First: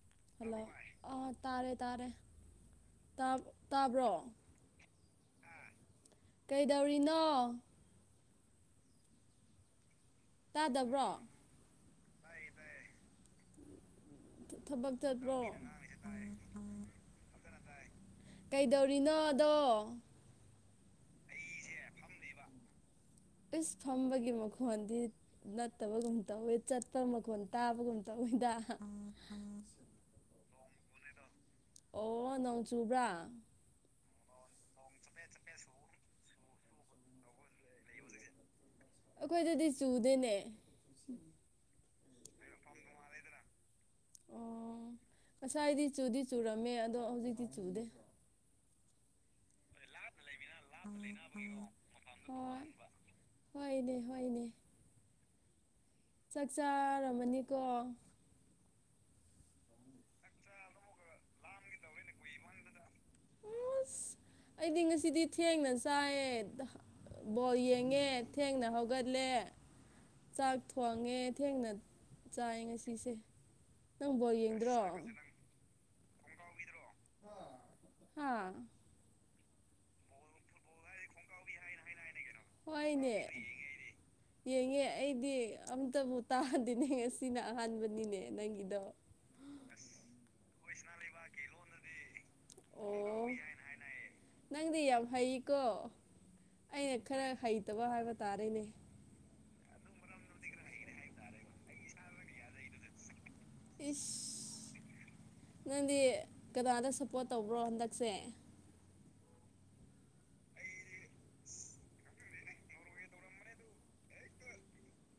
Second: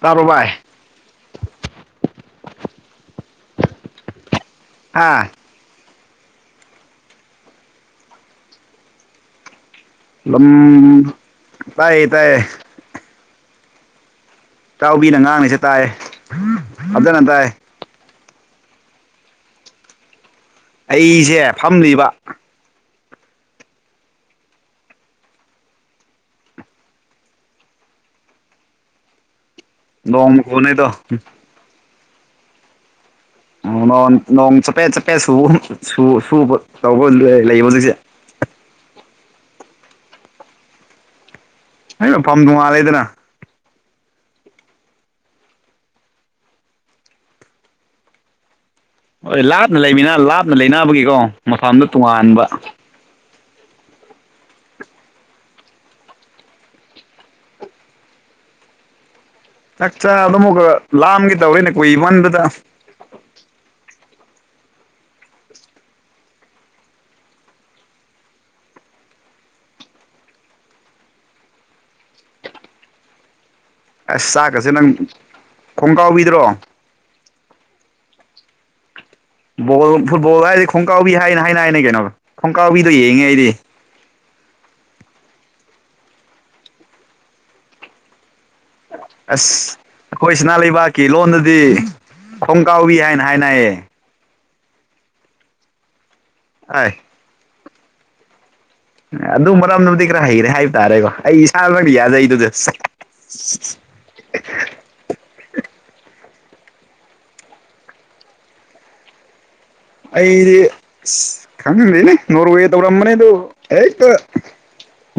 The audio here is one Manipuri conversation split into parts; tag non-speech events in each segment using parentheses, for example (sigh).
ꯇꯥꯕ꯭ꯔꯣ ꯚꯥꯏ ꯍꯜꯂꯣ ꯑꯥ ꯇꯥꯔꯦ ꯇꯥꯔꯦ ꯇꯥꯕ꯭ꯔꯣ ꯑꯥ ꯀꯩꯗꯧꯔꯤꯅꯣ ꯂꯝ ꯇꯥꯗꯕ꯭ꯔꯣ ꯇꯥꯏꯌꯦ ꯇꯥꯏꯌꯦ꯫ ꯊꯕꯛ ꯇꯥꯎꯕꯤꯅ ꯆꯠꯄ꯭ꯔꯣ ꯉꯥꯡꯉꯤꯁꯦ ꯇꯥꯏ ꯐꯞꯖꯅ ꯇꯥꯏ ꯀꯩꯗꯧꯔꯤꯅꯣꯗꯣ ꯑꯩꯁꯦ ꯐꯝꯂꯤꯕ ꯏꯁ ꯐꯝꯕꯒꯤ ꯃꯈꯣꯟꯗꯤ ꯅꯠꯇꯕꯒꯨꯝ ꯇꯧꯋꯦ ꯆꯠꯄ ꯃꯈꯣꯟꯜ ꯇꯥꯕꯒꯨꯝ ꯇꯧꯋꯤꯗ ꯅꯣꯡ ꯃꯈꫭꯟꯅꯩꯗꯣ ꯑꯣ ꯅꯣꯡ ꯆꯨꯕ꯭ꯔꯥ ꯅꯣꯡ ꯅꯣꯡ ꯆꯄꯦꯠ ꯆꯄꯦꯠ ꯁꯨꯕ ꯁꯨꯕ ꯇꯧꯕ ꯂꯩꯌꯦ ꯍꯧꯖꯤꯛꯁꯦ ꯑꯩꯈꯣꯏꯗꯗꯤ ꯆꯨꯗꯦꯅꯦ꯫ (unintelligible) ꯑꯩ ꯃꯐꯝ ꯇꯣꯡꯉꯥꯜꯂꯦꯗꯅ ꯑꯣ ꯉꯁꯥꯏꯗꯤ ꯆꯨꯗꯤ ꯆꯨꯔꯝꯃꯦ ꯑꯗꯣ ꯍꯧꯖꯤꯛꯇꯤ ꯆꯨꯗꯦ꯫ ꯍꯣꯏ ꯂꯥꯞꯅ ꯂꯩꯃꯤꯅ ꯂꯥꯞꯅ ꯂꯩꯅꯕꯒꯤꯀꯣ ꯃꯐꯝꯗ ꯇꯣꯉꯥꯟꯕ ꯍꯣꯏ ꯍꯣꯏꯅꯦ ꯍꯣꯏꯅꯦ꯫ ꯆꯥꯛ ꯆꯥꯔꯝꯃꯅꯤꯀꯣ ꯆꯥꯛꯆꯥ ꯑꯗꯨ ꯑꯃꯨꯀ ꯂꯥꯝꯒꯤ ꯇꯧꯔꯦꯅꯦ ꯀꯨꯏꯃꯟꯅꯗ ꯑꯁ ꯑꯩꯗꯤ ꯉꯁꯤꯗꯤ ꯊꯦꯡꯅ ꯆꯥꯏꯌꯦ꯫ ꯕꯣꯜ ꯌꯦꯡꯉꯦ ꯊꯦꯡꯅ ꯍꯧꯒꯠꯂꯦ ꯆꯥꯛ ꯊꯣꯡꯉꯦ ꯊꯦꯡꯅ ꯆꯥꯏ ꯉꯁꯤꯁꯦ ꯅꯪ ꯑꯁ ꯕꯣꯜ ꯆꯥꯛꯀꯁꯦ ꯌꯦꯡꯗ꯭ꯔꯣ ꯅꯪ ꯈꯣꯡ ꯀꯥꯎꯕꯤꯗ꯭ꯔꯣ ꯍꯥ ꯕꯣꯜ ꯐꯨꯠꯕꯣꯜ ꯍꯥꯏꯔꯗꯤ ꯈꯣꯡꯀꯥꯎꯕꯤ ꯍꯥꯏꯅ ꯍꯥꯏꯅ ꯍꯥꯏꯅꯦ ꯀꯩꯅꯣ ꯈꯣꯡꯀꯥꯎꯕꯤꯗꯣ ꯍꯣꯏꯅꯦ ꯌꯦꯡꯉꯦ ꯑꯩꯗꯤ ꯌꯦꯡꯉꯦ ꯑꯩꯗꯤ ꯑꯝꯇꯕꯨ ꯇꯥꯗꯤꯦꯅꯦ ꯉꯁꯤꯅ ꯑꯍꯥꯟꯕꯅꯤꯅꯦ ꯅꯪꯒꯤꯗꯣ ꯑꯁ ꯑꯩꯈꯣꯏ ꯁꯤꯅꯥ ꯂꯩꯕꯥꯛꯀꯤ ꯂꯣꯟꯗꯗꯤ ꯑꯣ ꯈꯣꯡꯀꯥꯎꯏ ꯍꯥꯏꯅ ꯍꯥꯏꯅꯥꯌꯦ ꯅꯪꯗꯤ ꯌꯥꯝ ꯍꯩꯀꯣ ꯑꯥꯏ ꯑꯩꯅ ꯈꯔ ꯍꯩꯇꯕ ꯍꯥꯏꯕ ꯇꯥꯔꯦꯅꯦ ꯑꯗꯨ ꯃꯔꯝꯗꯨꯕꯨꯗꯤ ꯈꯔ ꯍꯩꯔꯦ ꯍꯥꯏꯕ ꯇꯥꯔꯦꯀꯣ ꯑꯩ ꯏꯁꯥꯅ ꯅꯪꯗꯤ ꯌꯥꯖꯩꯗꯨꯗ ꯏꯁ ꯅꯪꯗꯤ ꯀꯅꯥꯗ ꯁꯞꯄꯣꯔꯠ ꯇꯧꯕ꯭ꯔꯣ ꯍꯟꯗꯛꯁꯦ ꯑꯩꯗꯤ ꯈꯪꯗꯦꯅꯦ ꯅꯣꯔꯋꯦ ꯇꯧꯔꯝꯕꯅꯦ ꯑꯗꯨ ꯍꯦꯛꯇ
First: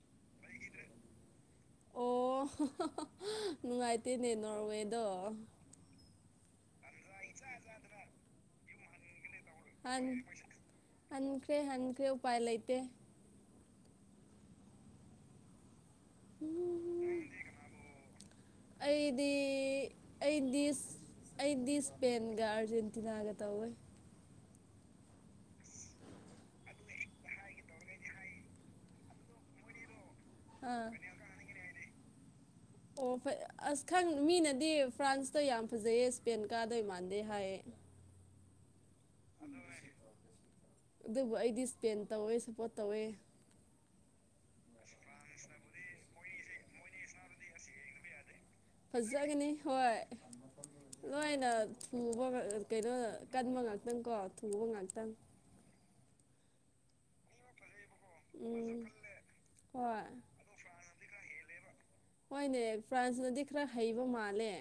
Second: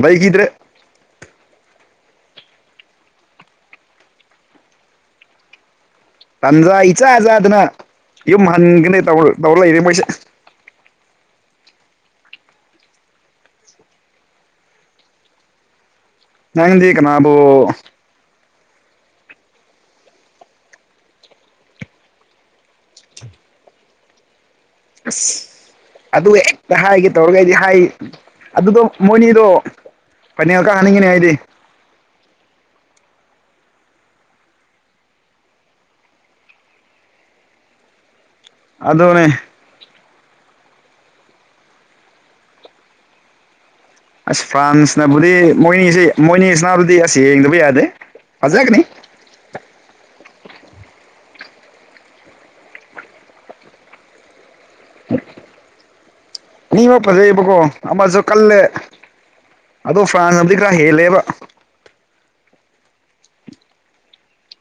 ꯂꯩꯈꯤꯗ꯭ꯔꯦ ꯑꯣ ꯅꯨꯡꯉꯥꯏꯇꯦꯅꯦ ꯅꯣꯔꯋꯦꯗꯣ ꯇꯟꯖꯥ ꯏꯆꯥꯖꯥꯗꯅ ꯌꯨꯝ ꯍꯟꯒꯅꯦ ꯇꯧꯔ ꯇꯧꯔ ꯂꯩꯔꯦ ꯍꯥꯟ ꯃꯣꯏꯁꯦ ꯍꯟꯈ꯭ꯔꯦ ꯍꯟꯈ꯭ꯔꯦ ꯎꯄꯥꯏ ꯂꯩꯇꯦ ꯅꯪꯗꯤ ꯀꯅꯥꯕꯨ ꯑꯩꯗꯤ ꯑꯩꯗꯤ ꯑꯩꯗꯤ ꯏꯁꯄꯦꯟꯒ ꯑꯥꯔꯖꯦꯟꯇꯤꯅꯥꯒ ꯇꯧꯋꯦ ꯑꯁ ꯑꯛ (inaudible) ꯑꯗꯨꯒ ꯍꯦꯛꯇ ꯍꯥꯏꯒꯦ ꯇꯧꯔꯒꯗꯤ ꯍꯥꯏ ꯑꯗꯨꯒ ꯃꯣꯏꯅꯤꯗꯣ ꯐꯥꯏꯅꯦꯜ ꯑ (inaudible) ꯀꯥꯍꯟꯅꯤꯡꯉꯤꯅꯦ ꯑꯩꯗꯤ ꯑꯣ ꯑꯁ ꯈꯪ ꯃꯤꯅꯗꯤ ꯐ꯭ꯔꯥꯟꯁꯇꯣ ꯌꯥꯝ ꯐꯖꯩꯌꯦ ꯏꯁꯄꯦꯟ ꯀꯥꯗꯣꯏ ꯃꯥꯟꯗꯦ ꯍꯥꯏꯌꯦ ꯑꯗꯨꯅꯦ ꯑꯗꯨꯕꯨ ꯑꯩꯗꯤ ꯁꯄꯦꯟ ꯇꯧꯋꯦ ꯁꯞꯄꯣꯔꯠ ꯇꯧꯋꯦ ꯑꯁ ꯐ꯭ꯔꯥꯟꯁꯅꯕꯨꯗꯤ ꯃꯣꯏꯅꯤꯁꯦ ꯃꯣꯏꯅꯤꯁꯤꯅꯕꯨꯗꯤ ꯑꯁ ꯌꯦꯡꯗꯕ ꯌꯥꯗꯦ ꯐꯖꯒꯅꯤ ꯐꯖꯒꯅꯤ ꯍꯣꯏ ꯂꯣꯏꯅ ꯊꯨꯕ ꯀꯩꯅꯣ ꯀꯟꯕ ꯉꯥꯛꯇꯪ ꯀꯣ ꯊꯨꯕ ꯉꯥꯛꯇꯪ ꯑꯅꯤꯃꯛ ꯐꯖꯩꯕꯀꯣ ꯑꯃꯁꯨ ꯀꯜꯂꯦ ꯑꯗꯣ ꯍꯣꯏ ꯐ꯭ꯔꯥꯟꯁ ꯅꯗꯤ ꯈꯔ ꯍꯦꯜꯂꯦꯕ ꯍꯣꯏꯅꯦ ꯐ꯭ꯔꯥꯟꯁꯅꯗꯤ ꯈꯔ ꯍꯩꯕ ꯃꯥꯜꯂꯦ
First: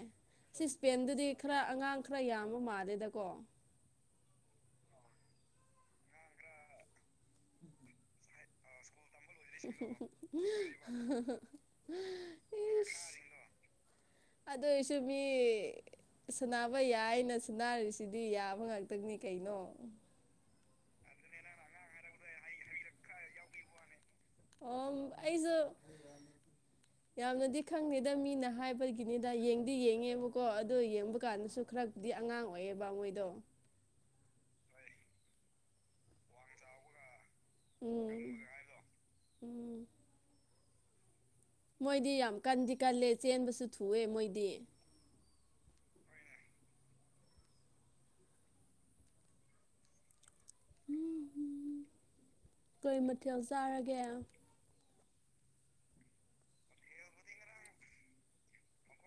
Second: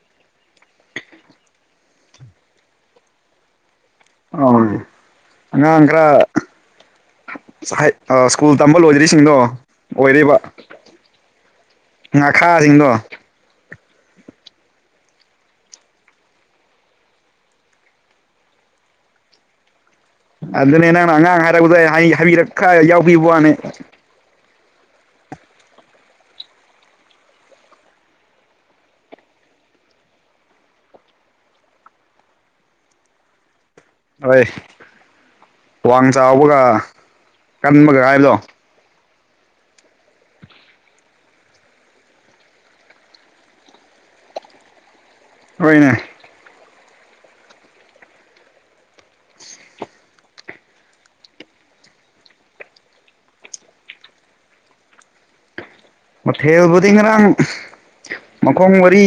ꯁꯤ ꯏꯁꯄꯦꯟꯗꯨꯗꯤ ꯈꯔ ꯑꯉꯥꯡ ꯈꯔ ꯌꯥꯝꯕ ꯃꯥꯜꯂꯦꯗꯀꯣ ꯑ ꯑꯉꯥꯡ ꯈꯔ ꯁ꯭ꯀꯨꯜ ꯇꯝꯕ ꯂꯣꯏꯗ꯭ꯔꯤꯁꯤꯡꯗꯣ ꯑꯣꯏꯔꯤꯕ ꯉꯥꯈꯥꯁꯤꯡꯗꯣ (inaudible) ꯑꯗꯣꯏꯁꯨ ꯃꯤ ꯁꯅꯕ ꯌꯥꯏꯅ ꯁꯅꯥꯔꯤꯁꯤꯗꯤ ꯌꯥꯕ ꯉꯥꯛꯇꯅꯤ ꯀꯩꯅꯣ ꯑꯗꯨꯅꯦ ꯅꯪꯅ ꯑꯉꯥꯡ ꯍꯥꯏꯔꯛꯄꯗ ꯍꯥꯏꯕꯤꯔꯛꯈ ꯌꯥꯎꯕꯤꯕ ꯋꯥꯅꯦ ꯑꯣ ꯑꯩꯖꯨ ꯌꯥꯝꯅꯗꯤ ꯈꯪꯗꯦꯗ ꯃꯤꯅ ꯍꯥꯏꯕꯒꯤꯅꯤꯗ ꯌꯦꯡꯗꯤ ꯌꯦꯡꯉꯦꯕꯀꯣ ꯑꯗꯨꯣ ꯌꯦꯡꯕ ꯀꯥꯟꯗꯁꯨ ꯈꯔ ꯗꯤ ꯑꯉꯥꯡ ꯑꯣꯏꯌꯦ ꯕ ꯃꯣꯏꯗꯣ ꯍꯣꯏ ꯋꯥꯡ ꯆꯥꯎꯕꯒ ꯀꯟꯕꯒ ꯍꯥꯏꯕꯗꯣ ꯎꯝ ꯎꯝ ꯃꯣꯏꯗꯤ ꯌꯥꯝ ꯀꯟꯗꯤ ꯀꯜꯂꯦ ꯆꯦꯟꯕꯁꯨ ꯊꯨꯏꯑꯦ ꯃꯣꯏꯗꯤ ꯍꯣꯏꯅꯦ ꯎꯝ ꯀꯩ ꯃꯊꯦꯜ ꯆꯥꯔꯒꯦ ꯃꯊꯦꯜꯕꯨꯗꯤ ꯉꯔꯥꯡ ꯃꯈꯣꯡ ꯃꯔꯤ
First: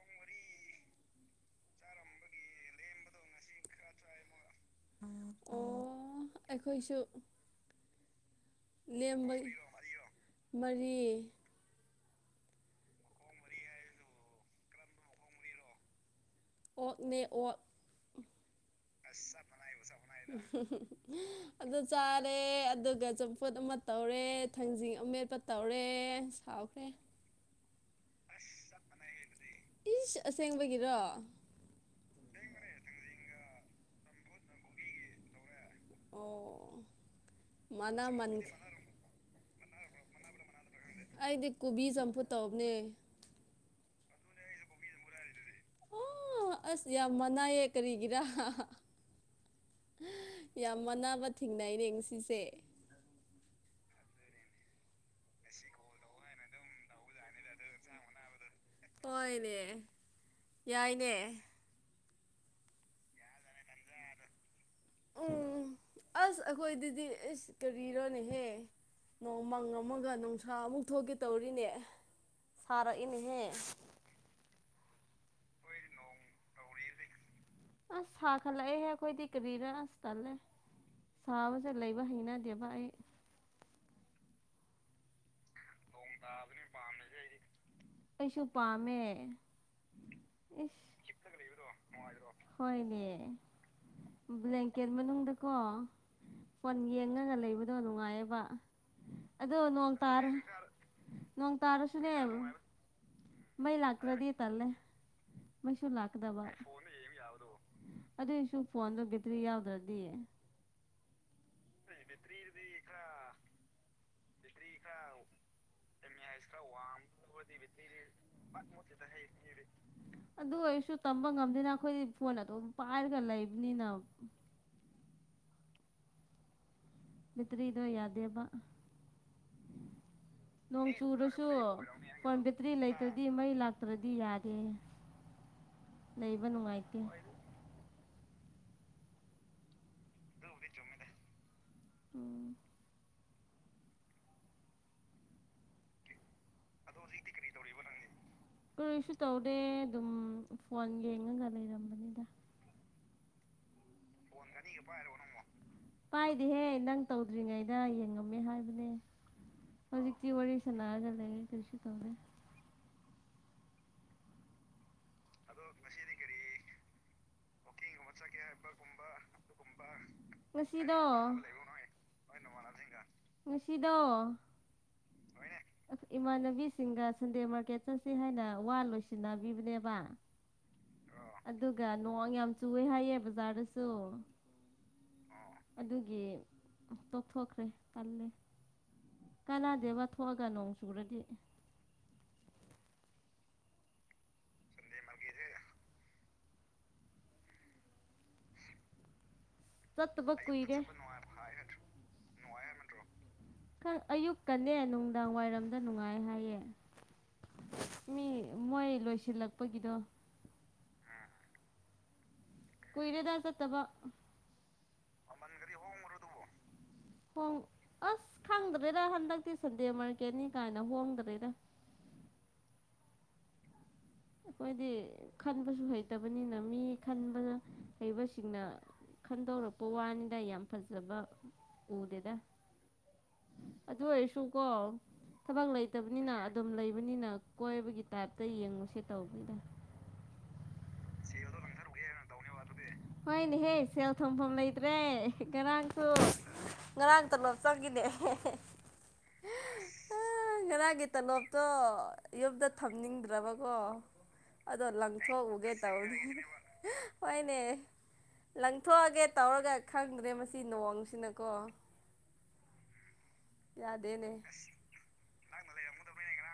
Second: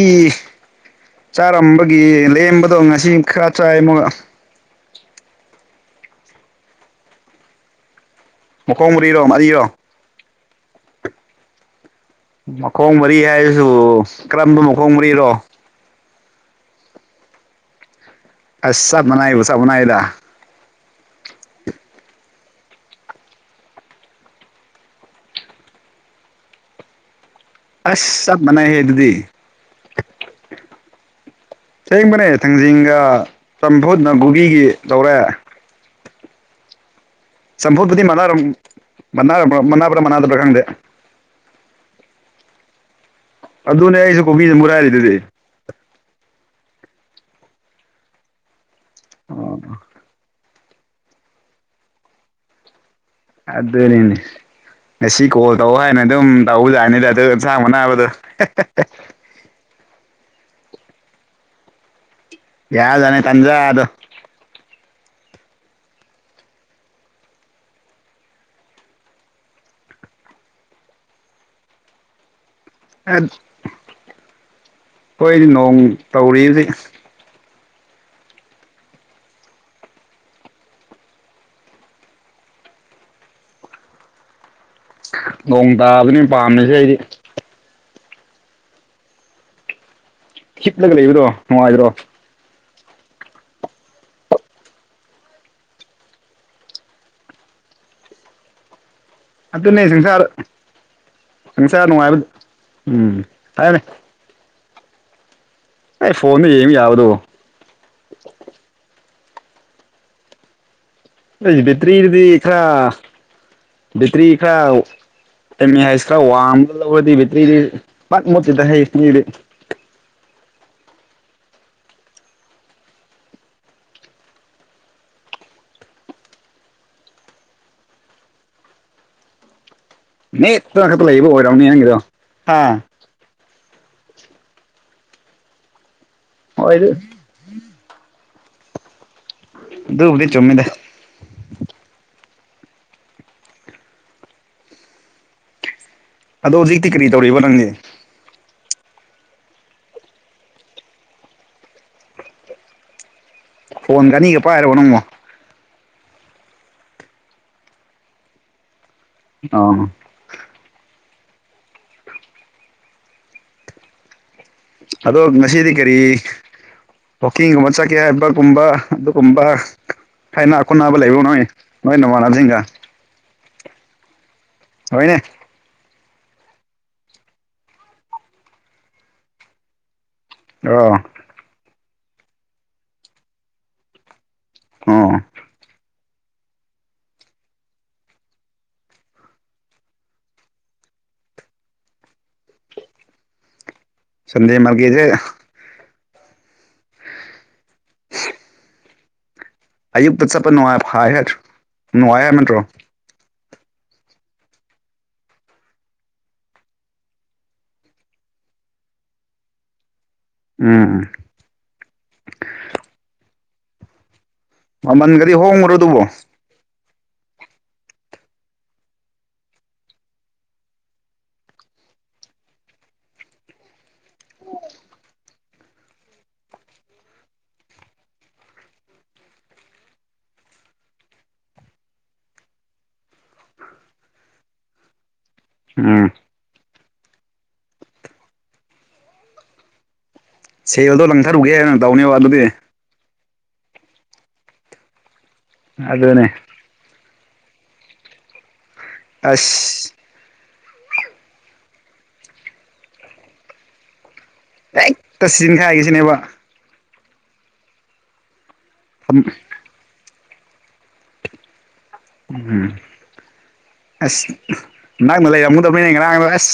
ꯆꯥꯔꯝꯕꯒꯤ ꯂꯦꯝꯕꯗꯣ ꯉꯁꯤ ꯈꯔ ꯆꯥꯏ ꯑꯣ ꯑꯩꯈꯣꯏꯁꯨ ꯃꯈꯣꯡ ꯃꯨꯔꯤꯔꯣ ꯂꯦꯝꯕ ꯃꯔꯤꯔꯣ ꯃꯔꯤ ꯃꯈꯣꯡ ꯃꯔꯤ ꯍꯥꯏꯔꯁꯨ ꯀꯔꯝꯕ ꯃꯈꯣꯡ ꯃꯔꯤꯔꯣ ꯑꯣꯛꯅꯦ ꯑꯣꯛ ꯑꯁ ꯆꯥꯞ ꯃꯅꯥꯏꯕ ꯆꯥꯞ ꯃꯅꯥꯏꯗ ꯎ ꯑꯗꯨ ꯆꯥꯔꯦ ꯑꯗꯨꯒ ꯆꯝꯐꯨꯠ ꯑꯃ ꯇꯧꯔꯦ ꯊꯥꯡꯖꯤꯡ ꯑꯃꯦꯠꯄ ꯇꯧꯔꯦ ꯁꯥꯎꯈ꯭ꯔꯦ ꯑꯁ ꯆꯞ ꯃꯅꯦ ꯍꯦ ꯑꯗꯨꯗꯤ ꯏꯁ ꯑꯁꯦꯡꯕꯒꯤꯔꯣ ꯊꯦꯡꯕꯅꯦ ꯊꯥꯡꯖꯤꯡꯒ ꯆꯝꯐꯨꯠꯅ ꯒꯨꯕꯤꯒꯤ ꯇꯧꯔꯦ ꯑꯣ ꯆꯝꯐꯨꯠꯄꯨꯗꯤ ꯃꯅꯥ ꯃꯟ ꯃꯅꯥꯕ꯭ꯔꯥ ꯃꯅꯥꯗꯕ꯭ꯔꯥ ꯈꯪꯗꯦ ꯑꯩꯗꯤ ꯀꯣꯕꯤ ꯆꯝꯐꯨ ꯇꯧꯕꯅꯦ ꯑꯗꯨꯅꯦ ꯑꯩꯁꯨ ꯀꯣꯕꯤꯗ ꯃꯨꯔꯥꯏꯔꯤꯗꯨꯗꯤ ꯑꯣ ꯑꯁ ꯌꯥꯝ ꯃꯅꯥꯏꯌꯦ ꯀꯔꯤꯒꯤꯔ ꯑꯣ ꯌꯥꯝ ꯑꯅꯥꯕ ꯊꯦꯡꯅꯩꯅꯦ ꯉꯁꯤꯁꯦ ꯑꯗꯨꯅꯤꯅꯦ ꯉꯁꯤ ꯀꯣꯜ ꯇꯧ ꯍꯥꯏꯅ ꯑꯗꯨꯝ ꯇꯧꯕꯖꯥꯠꯅꯤꯗ ꯑꯗꯨ ꯑꯦꯟꯁꯥꯡ ꯃꯅꯥꯕꯗꯣ ꯍꯣꯏꯅꯦ ꯌꯥꯏꯅꯦ ꯌꯥꯎꯗꯅꯦ ꯀꯟꯖꯥꯗꯣ ꯎꯝ ꯑꯁ ꯑꯩꯈꯣꯏꯗꯗꯤ ꯑꯁ ꯀꯔꯤꯔ ꯅꯤꯍꯦ ꯅꯣꯡꯃꯪ ꯑꯃꯒ ꯅꯨꯡꯁꯥ ꯑꯃꯨꯛ ꯊꯣꯛꯀꯦ ꯇꯧꯔꯤꯅꯦ ꯁꯥꯔꯛꯏꯅꯦꯍꯦ ꯑꯩꯈꯣꯏꯗꯤ ꯅꯣꯡ ꯇꯧꯔꯤ ꯍꯧꯖꯤꯛ ꯑꯁ ꯊꯈꯠꯂꯛꯑꯦꯍꯦ ꯑꯩꯈꯣꯏꯗꯤ ꯀꯔꯤꯔ ꯑꯁ ꯇꯜꯂꯦ ꯁꯥꯕꯁꯦ ꯂꯩꯕ ꯍꯩꯅꯗꯦꯕ ꯑꯩ ꯅꯣꯡ ꯇꯥꯕꯅꯅꯦ ꯄꯥꯝꯃꯤꯁꯦ ꯑꯩꯗꯤ ꯑꯁꯨ ꯄꯝꯃꯦ ꯍꯤꯞꯂꯒ ꯂꯩꯕꯗꯣ ꯅꯨꯡꯉꯥꯏꯗ꯭ꯔꯣ ꯍꯣꯏꯅꯦ ꯕ꯭ꯂꯦꯡꯀꯦꯠ ꯃꯅꯨꯡꯗꯀꯣ ꯐꯣꯟ ꯌꯦꯡꯉꯒ ꯂꯩꯕꯗꯣ ꯅꯨꯡꯉꯥꯏꯌꯦꯕ ꯑꯗꯣ ꯑꯗꯨꯅꯦ ꯅꯣꯡ ꯁꯪꯁꯥꯔ ꯇꯥꯔꯦ ꯅꯣꯟ ꯁꯪꯁꯥꯔ ꯇꯔ꯭ꯁꯨꯅꯦ ꯅꯨꯡꯉꯥꯏꯕ ꯎꯝ ꯃꯩ ꯍꯥꯏꯕꯅꯦ ꯂꯥꯛꯇꯗꯤ ꯇꯜꯂꯦ ꯃꯩꯁꯨ ꯑꯩ ꯂꯥꯛꯀꯗꯕ ꯐꯣꯟꯗ ꯌꯥ ꯌꯦꯡꯕ ꯌꯥꯕꯗꯣ ꯑꯗꯨꯏꯁꯨ ꯐꯣꯟꯗ ꯕꯦꯠꯇ꯭ꯔꯤ ꯌꯥꯎꯗ꯭ꯔꯗꯤ ꯑꯩꯁ ꯕꯦꯇ꯭ꯔꯤꯗꯤ ꯈꯔ ꯕꯦꯠꯇ꯭ꯔꯤ ꯈꯔ ꯑꯦꯝ ꯑꯦ ꯍꯩꯁ ꯈꯔ ꯋꯥꯡꯃ ꯂꯧꯔꯗꯤ ꯕꯦꯇ꯭ꯔꯤꯗꯤ ꯄꯠ ꯃꯨꯠꯇꯤꯗ ꯍꯩ ꯃꯤꯗꯤ ꯑꯗꯨ ꯑꯣꯏꯔꯁꯨ ꯇꯝꯕ ꯉꯝꯗꯦꯅ ꯑꯩꯈꯣꯏꯗꯤ ꯐꯣꯟ ꯑꯗꯨ ꯄꯥꯏꯔꯒ ꯂꯩꯕꯅꯤꯅ ꯃꯠꯇ꯭ꯔꯗꯣ ꯌꯥꯗꯦꯕ ꯅꯣꯡ ꯅꯦꯠꯇꯅ ꯈꯛꯇ ꯂꯩꯕ ꯆꯨꯔꯁꯨ ꯑꯣꯏꯔꯝꯅꯤ ꯅꯪꯒꯤꯗꯣ ꯄꯣꯟ ꯍꯥ ꯕꯦꯇ꯭ꯔꯤ ꯂꯩꯇ꯭ꯔꯗꯤ ꯃꯩ ꯂꯥꯛ ꯐꯠꯇ꯭ꯔꯗꯤ ꯌꯥꯔꯦ ꯂꯩꯕ ꯍꯣꯏ ꯑꯗꯨ ꯅꯨꯡꯉꯥꯏꯇꯦ ꯑꯥꯗꯨꯕꯨ ꯗꯤ ꯆꯨꯝꯃꯤꯗ ꯎꯝ ꯑꯗꯣ ꯍꯧꯖꯤꯛꯇꯤ ꯀꯔꯤ ꯇꯧꯔꯤꯕ ꯅꯪꯗꯤ ꯀꯔꯤꯁꯨ ꯇꯧꯗꯦ ꯑꯗꯨꯝ ꯐꯣꯟ ꯌꯦꯡꯉꯒ ꯂꯩꯔꯝꯕꯅꯤꯗ ꯐꯣꯟ ꯑꯅꯤꯒ ꯄꯥꯏꯔꯕꯣ ꯅꯪꯕꯨ ꯄꯥꯏꯗꯤꯍꯦ ꯅꯪ ꯇꯧꯗ꯭ꯔꯤꯉꯩꯗ ꯌꯦꯡꯉꯝꯃꯦ ꯍꯥꯏꯕꯅꯦ ꯑꯣ ꯍꯧꯖꯤꯛ ꯇꯤ ꯋꯥꯔꯤ ꯁꯟꯅꯔꯒ ꯂꯩꯑ ꯀꯔꯤꯁꯨ ꯇꯧꯗꯦ ꯑꯗꯣ ꯉꯁꯤꯗꯤ ꯀꯔꯤ ꯍꯀꯤꯡꯒꯨꯝꯕ ꯆꯠꯀꯦ ꯍꯥꯏꯕꯒꯨꯝꯕ ꯑꯗꯨꯒꯨꯝꯕ ꯍꯥꯏꯅ ꯈꯨꯣꯟꯠꯅꯕ ꯉꯁꯤꯗꯣ ꯂꯩꯕ ꯉꯝꯏ ꯅꯣꯏ ꯅꯃꯅꯖꯤꯡꯒ ꯉꯁꯤ ꯗꯣ ꯍꯅꯦ ꯏꯃꯥꯟꯅꯕꯤꯁꯤꯡꯒ ꯁꯟꯗꯦ ꯃꯥꯔꯀꯦꯠ ꯆꯠꯁꯤ ꯍꯥꯏꯅ ꯋꯥ ꯂꯣꯏꯁꯤꯟꯅꯕꯤꯕꯅꯦꯕ ꯑ ꯑꯗꯨꯒ ꯅꯣꯡ ꯌꯥꯝ ꯆꯨꯏꯦ ꯍꯥꯏꯌꯦ ꯕꯖꯥꯔꯗꯁꯨ ꯑꯣ (unintelligible) ꯑꯗꯨꯒꯤ ꯇꯣꯛꯊꯣꯛꯈ꯭ꯔꯦ ꯇꯜꯂꯦ ꯀꯥꯟꯅꯗꯦꯕ ꯊꯣꯛꯑꯒ ꯅꯣꯡ ꯆꯨꯔꯗꯤ ꯁꯟꯗꯦ ꯃꯔꯀꯦꯠ ꯁꯦ ꯑꯌꯨꯛꯇ ꯆꯠꯇꯕ ꯆꯠꯄ ꯀꯨꯏꯔꯦ ꯅꯨꯡꯉꯥꯏ ꯐꯥꯏ ꯍꯥꯏ ꯅꯨꯡꯉꯥꯏ ꯍꯥꯏꯃꯟꯗ꯭ꯔꯣ (unintelligible) ꯈ ꯑꯌꯨꯛꯀꯥꯅꯦ ꯅꯨꯡꯗꯥꯡ ꯋꯥꯏꯔꯝꯗ ꯅꯨꯡꯉꯥꯏ ꯍꯥꯏꯌꯦ ꯃꯤ ꯃꯣꯏ ꯂꯣꯏꯁꯤꯜꯂꯛꯄꯒꯤꯗꯣ ꯎꯝ ꯎꯝ ꯀꯨꯏꯔꯦ ꯗꯥ ꯆꯠꯇꯕ ꯃꯃꯟꯒꯗꯤ ꯍꯣꯡꯕ꯭ꯔꯣ ꯑꯗꯨꯕꯣ ꯍꯣꯡ ꯑꯁ ꯈꯪꯗ꯭ꯔꯦꯗ ꯍꯟꯗꯛꯇꯤ ꯁꯟꯗꯦ ꯃꯥꯔꯀꯦꯠꯅꯤ ꯀꯥꯏꯅ ꯍꯣꯡꯗ꯭ꯔꯦꯗ ꯑꯩꯈꯣꯏꯗꯤ ꯈꯟꯕꯁꯨ ꯍꯩꯇꯕꯅꯤꯅ ꯃꯤ ꯈꯟꯕ ꯍꯩꯕꯁꯤꯡꯅ ꯈꯟꯗꯧꯔꯛꯄ ꯋꯥꯅꯤꯗ ꯌꯥꯝ ꯐꯖꯕ ꯎꯗꯦꯗ ꯑꯗꯨ ꯑꯣꯏꯔꯁꯨꯀꯣ ꯊꯕꯛ ꯎꯝ ꯂꯩꯇꯕꯅꯤꯅ ꯑꯗꯨꯝ ꯂꯩꯕꯅꯤꯅ ꯀꯣꯏꯕꯒꯤ ꯇꯥꯏꯞꯇ ꯌꯦꯡꯉꯨꯁꯦ ꯇꯧꯕꯅꯤꯗ ꯁꯦꯜꯗꯣ ꯂꯪꯊꯔꯨꯒꯦ ꯅ ꯇꯧꯅꯦꯕ ꯑꯗꯨꯗꯤ ꯍꯣꯏꯅꯦꯍꯦ ꯁꯦꯜ ꯊꯨꯝꯐꯝ ꯂꯩꯇ꯭ꯔꯦ ꯉꯔꯥꯡꯁꯨ ꯑꯗꯨꯅꯦ ꯉꯔꯥꯡ ꯇꯣꯂꯣꯞ ꯆꯪꯉꯤꯅꯦꯍ (unintelligible) ꯑꯁ ꯑꯦ ꯉꯔꯥꯡꯒꯤ ꯇꯂꯣꯞꯇꯣ ꯌꯨꯝꯗ ꯊꯝꯅꯤꯡꯗ꯭ꯔꯕꯀꯣ ꯑꯗꯣ ꯍꯦꯛꯇ ꯂꯪꯊꯣꯛꯎꯒꯦ ꯁꯤꯖꯤꯟꯈꯥꯏꯒꯤꯁꯤꯅꯦꯕ ꯇꯧꯕꯅꯦ ꯍꯣꯏꯅꯦ ꯊꯝ ꯂꯪꯊꯣꯛꯑꯒꯦ ꯇꯧꯔꯒ ꯈꯪꯗ꯭ꯔꯦ ꯃꯁꯤ ꯅꯣꯡꯁꯤꯅꯀꯣ ꯎꯝ ꯌꯥꯗꯦꯅꯦ ꯅꯪꯅ ꯂꯩꯔꯝꯃꯨꯗꯕꯅꯦ ꯉꯔꯥꯡꯗꯣ ꯑꯁ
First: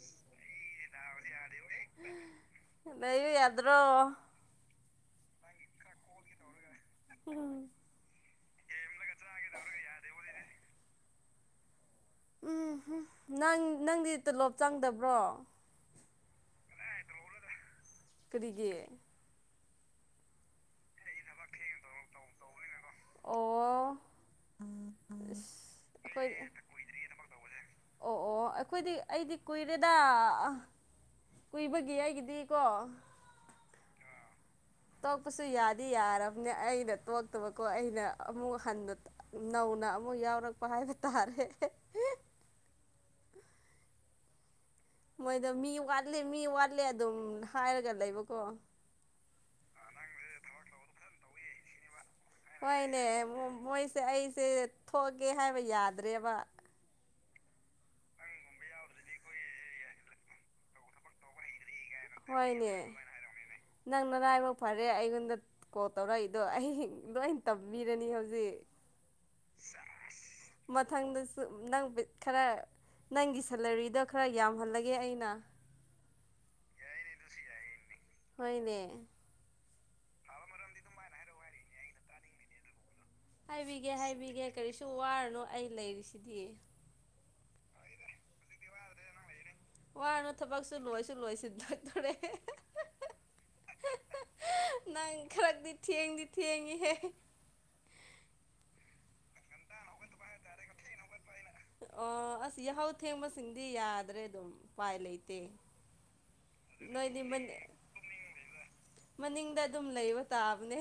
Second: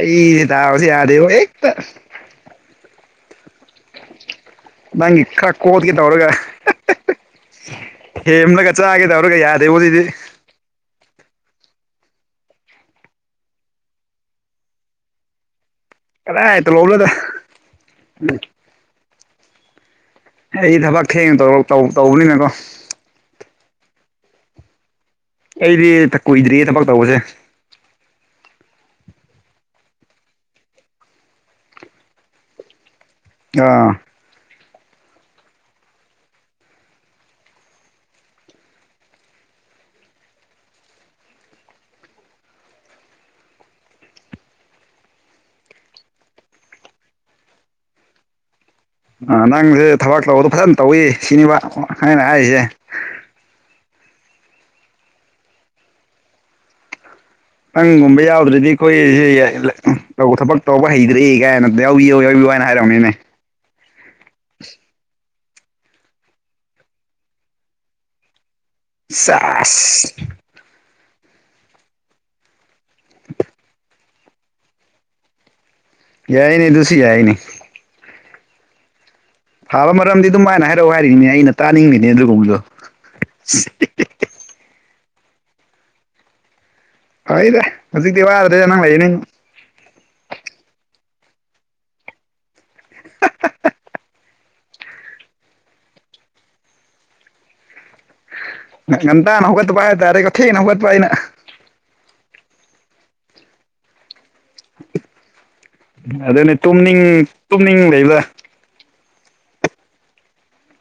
ꯑꯩꯁꯦ ꯗꯥꯎꯁꯦ ꯌꯥꯗꯦꯕ ꯍꯦꯛꯇ (unintelligible) ꯂꯩꯌꯨ ꯌꯥꯗ꯭ꯔꯣ ꯅꯪꯒꯤ ꯈꯔ ꯀꯣꯗꯀꯦ ꯇꯧꯔꯒ ꯎꯝ (unintelligible) ꯊꯦꯝꯂꯒ ꯆꯥꯒꯦ ꯇꯧꯔꯒ ꯌꯥꯗꯦꯕꯨꯖꯤꯗꯤ ꯎꯝ ꯍꯨꯝꯞ ꯅꯪ ꯅꯪꯗꯤ ꯇꯣꯂꯣꯞ ꯆꯪꯗꯕ꯭ꯔꯣ ꯀꯗꯥꯏ ꯇꯣꯂꯣꯞ ꯅꯣꯗ (unintelligible) ꯌꯦ ꯑꯩ ꯊꯕꯛ ꯊꯦꯡꯅ ꯇꯧꯔ ꯇꯧꯕꯅꯤꯅꯀꯣ ꯑꯣ ꯑꯥ ꯑꯩꯗꯤ ꯇꯀꯨꯏꯗ꯭ꯔꯤꯌꯦ ꯊꯕꯛ ꯇꯧꯕꯁꯦ ꯑꯣ ꯑꯣ ꯑꯩꯈꯣꯏꯗꯤ ꯑꯩꯗꯤ ꯀꯨꯏꯔꯦꯗ (unintelligible) ꯀꯨꯏꯕꯒꯤ ꯑꯩꯒꯤꯗꯤꯀꯣ ꯑꯥ ꯇꯣꯛꯄꯁꯨ ꯌꯥꯗꯤ ꯌꯥꯔꯕꯅꯦ ꯑꯩꯅ ꯇꯣꯛꯇꯕꯀꯣ ꯑꯩꯅ ꯑꯃꯨꯛ ꯍꯟꯅ__ ꯅꯧꯅ ꯑꯃꯨꯛ ꯌꯥꯎꯔꯛꯄ ꯍꯥꯏꯕ ꯇꯥꯔꯦ (unintelligible) ꯃꯣꯏꯗꯣ ꯃꯤ ꯋꯥꯠꯂꯦ ꯃꯤ ꯋꯥꯠꯂꯦ ꯑꯗꯨꯝ ꯍꯥꯏꯔꯒ ꯂꯩꯕꯀꯣ ꯑꯥ ꯅꯪꯁꯦ ꯊꯕꯛ ꯇꯧꯕꯗꯣ ꯐꯖꯅ ꯇꯧꯋꯤ ꯁꯤꯅꯦꯕ ꯑꯩꯅ ꯍꯥꯏꯔꯤꯁꯦ (unintelligible) ꯍꯣꯏꯅꯦ ꯃ ꯃꯣꯏꯁ__ ꯑꯩꯁꯦ ꯊꯣꯛꯑꯒꯦ ꯍꯥꯏꯕ ꯌꯥꯗ꯭ꯔꯦꯕ ꯅꯪꯒꯨꯝꯕ ꯌꯥꯎꯗ꯭ꯔꯗꯤ ꯑꯩꯈꯣꯏ (unintelligible) ꯇꯧꯕ ꯊꯕꯛ ꯇꯧꯕ ꯍꯩꯗ꯭ꯔꯦ ꯀꯥꯏꯅ ꯌꯥꯎꯕꯤꯌꯣ (unintelligible) ꯌꯥꯎꯕꯤꯌꯣ ꯍꯥꯏꯅ ꯍꯣꯏꯅꯦ ꯍꯥꯏꯔꯝꯅꯤꯅꯦ ꯅꯪ ꯅꯔꯥꯏꯕꯛ ꯐꯔꯦ ꯑꯩꯉꯣꯟꯗ__ ꯀꯣꯜ ꯇꯧꯔꯛꯏꯗꯣ ꯑꯩ (unintelligible) ꯂꯣꯏ ꯇꯝꯕꯤꯔꯅꯤ ꯍꯧꯖꯤꯛ ꯁꯥꯁ ꯃꯊꯪꯗꯁꯨ ꯅꯪ ꯕꯤꯇ ꯈꯔ ꯅꯪꯒꯤ ꯁꯦꯂꯔꯤꯗꯣ ꯈꯔ ꯌꯥꯝꯍꯜꯂꯒꯦ ꯑꯩꯅ ꯌꯥꯏꯌꯦꯅꯦ ꯑꯗꯨꯁꯨ ꯌꯥꯏꯌꯦꯅꯦ ꯍꯣꯏꯅꯦ ꯐꯥꯕ ꯃꯔꯝꯗꯤ ꯑꯗꯨꯝꯃꯥꯏꯅ ꯍꯥꯏꯔꯛꯑꯣ ꯍꯥꯏꯔꯤꯅꯦ ꯑꯩꯅ ꯇꯥꯅꯤꯡꯒꯅꯤ ꯑꯗꯨꯒꯨꯝꯕꯗꯣ (unintelligible) ꯍꯥꯏꯕꯤꯒꯦ ꯍꯥꯏꯕꯤꯒꯦ ꯀꯔꯤꯁꯨ ꯋꯥꯔꯨꯅꯣ ꯑꯩ ꯂꯩꯔꯤꯁꯤꯗꯤ ꯍꯣꯏꯗ (inaudible) ꯋꯥꯅ ꯊꯕꯛꯁꯨ ꯂꯣꯏꯁꯨ ꯂꯣꯏꯁꯤꯟꯗꯇꯣꯔꯦ (inaudible) ꯅꯪ ꯈꯔꯗꯤ ꯊꯦꯡꯗꯤ ꯊꯦꯡꯉꯤꯍꯦ ꯪꯟ ꯇ ꯅꯍꯣꯏ ꯄꯥꯏꯦ ꯇꯔꯦ ꯀꯣꯩ ꯅꯍꯣꯏ ꯄꯄꯥꯏꯅ ꯑꯣ ꯑꯁ ꯌꯥꯍꯧ ꯊꯦꯡꯕꯁꯤꯡꯗꯤ ꯌꯥꯗ꯭ꯔꯦ ꯑꯗꯨꯝ ꯎꯄꯥꯏ ꯂꯩꯇꯦ ꯑꯗꯨꯅꯦ ꯅꯣꯏꯗꯤ ꯇꯨꯝꯅꯤꯡ ꯇꯨꯝꯅꯤꯡ ꯂꯩꯕꯗ ꯃꯅꯤꯡꯗ ꯑꯗꯨꯝ ꯂꯩꯕ ꯇꯥꯕꯅꯦ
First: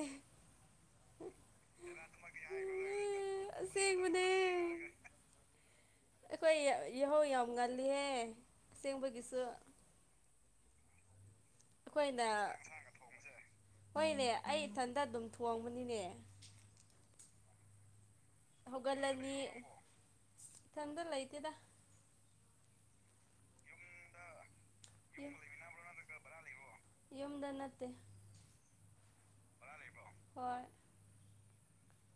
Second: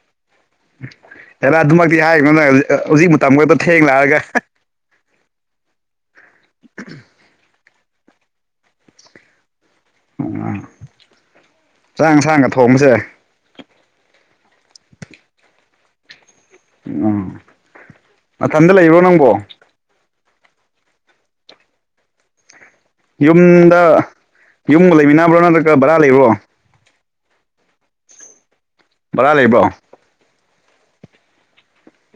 ꯍꯦꯔꯥ ꯑꯗꯨꯃꯛꯇꯤ ꯍꯥꯏꯒꯅꯣꯗ ꯍꯧꯖꯤꯛ ꯃꯇꯝ ꯈꯛꯇ ꯊꯦꯡ ꯂꯥꯛꯑꯒ ꯑꯁꯦꯡꯕꯅꯦ ꯑꯩꯈꯣꯏ ꯌꯦꯍꯧ ꯌꯥꯝ ꯉꯜꯂꯤꯍꯦ ꯑꯁꯦꯡꯕꯒꯤꯁꯨ ꯎ ꯑꯩꯈꯣꯏꯅ ꯍꯣꯏꯅꯦ ꯑꯩ ꯏꯊꯟꯇ ꯑꯗꯨꯝ ꯊꯣꯡꯕꯅꯤꯅꯦ ꯎꯝ ꯃꯊꯟꯗ ꯂꯩꯕ꯭ꯔꯣ ꯅꯪꯕꯣ ꯏꯊꯟꯗ ꯂꯩꯇꯦꯗ ꯌꯨꯝꯗ ꯌꯨꯝꯒ ꯂꯩꯃꯤꯟꯅꯕ꯭ꯔꯣ ꯅꯠꯇ꯭ꯔꯒ ꯕꯔꯥ ꯂꯩꯕ꯭ꯔꯣ ꯌꯨꯝꯗ ꯅꯠꯇꯦ ꯚꯔꯥ ꯂꯩꯕ꯭ꯔꯣ ꯍꯣꯏ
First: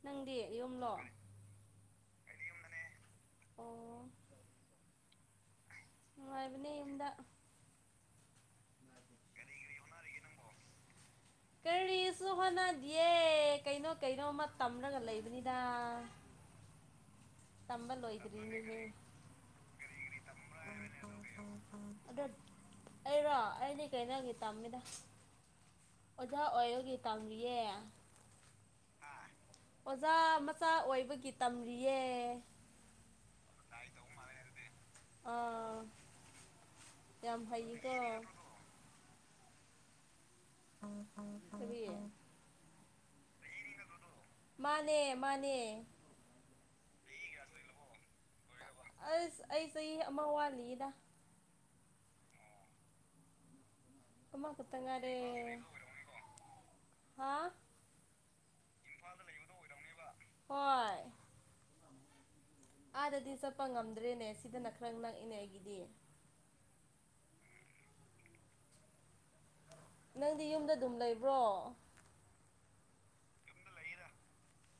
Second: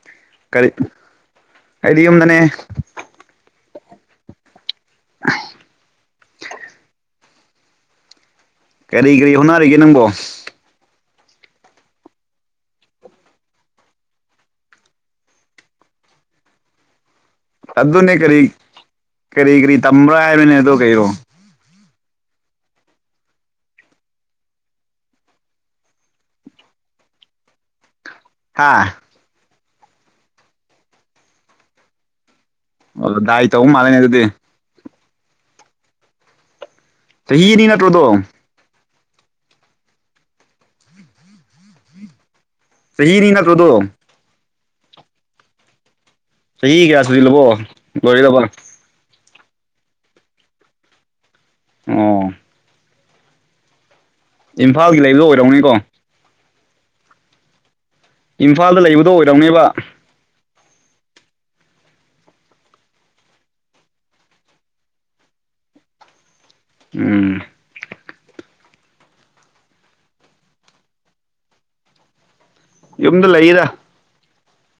ꯅꯪꯗꯤ ꯌꯨꯝꯂꯣ ꯑꯝꯗꯅꯦ ꯑꯣ ꯍꯥꯏ ꯅꯨꯡꯉꯥꯏꯕꯅꯦ ꯍꯟꯗ ꯀꯔꯤ ꯀꯔꯤ ꯍꯣꯠꯅꯔꯤꯒꯦ ꯅꯪꯕꯣ ꯀꯔꯤꯁꯨ ꯍꯣꯠꯅꯗꯤꯌꯦ ꯀꯩꯅꯣ ꯀꯩꯅꯣꯃ ꯇꯝꯔꯒ ꯂꯩꯕꯅꯤꯗ ꯑꯗꯨꯅꯦ ꯀꯔꯤ ꯇꯝꯕꯜ ꯀꯔꯤ ꯀꯔꯤ ꯇꯝꯕ꯭ꯔꯥ ꯍꯥꯏꯕꯅꯦ ꯑꯗꯣ ꯍꯣꯏꯗ꯭ꯔꯤ ꯀꯩꯔꯣ ꯑꯗꯨ ꯑꯩꯔꯣ ꯑꯩꯗꯤ ꯀꯩꯅꯣꯒꯤ ꯇꯝꯃꯤꯗ ꯑꯣꯖꯥ ꯑꯣꯏꯕꯒꯤ ꯇꯝꯃꯤꯌꯦ ꯍꯥꯥ ꯑꯣꯖꯥ ꯃꯆꯥ ꯑꯣꯏꯕꯒꯤ ꯇꯝꯔꯤꯌꯦ ꯑꯣꯗꯥꯏ ꯑꯥ ꯌꯥꯝ ꯆꯍꯤꯅꯤ ꯍꯩꯌꯦꯀꯣ ꯅꯠꯇ꯭ꯔꯣꯗꯣ ꯀꯔꯤ (inaudible) ꯇꯗꯣ ꯃꯥꯅꯦ ꯃꯥꯅꯦ ꯆꯍꯤ ꯀꯌꯥ ꯁꯨꯖꯤꯜꯂꯕꯣ ꯂꯣꯏꯒꯗꯕ ꯑꯁ ꯑꯩ ꯆꯍꯤ ꯑꯃ ꯋꯥꯠꯂꯤꯗ ꯎꯝ ꯏꯝꯐꯥꯜꯒꯤ ꯂꯩꯕꯣ ꯑꯣꯏꯔꯧꯅꯤꯀꯣ ꯍꯥꯥ ꯏꯝꯐꯥꯜꯗ ꯂꯩꯕꯗꯣ ꯑꯣꯏꯔꯝꯅꯦꯕ ꯍꯣꯏ ꯑꯥꯗꯗꯤ ꯆꯠꯄ ꯉꯝꯗ꯭ꯔꯦꯅꯦ ꯁꯤꯗꯅ ꯈꯔ ꯅꯛꯏꯅꯦ ꯑꯩꯒꯤꯗꯤ ꯎꯝ ꯅꯪꯗꯤ ꯌꯨꯝꯗ ꯑꯗꯨꯝ ꯂꯩꯕ꯭ꯔꯣ ꯌꯨꯝꯗ ꯂꯩꯗ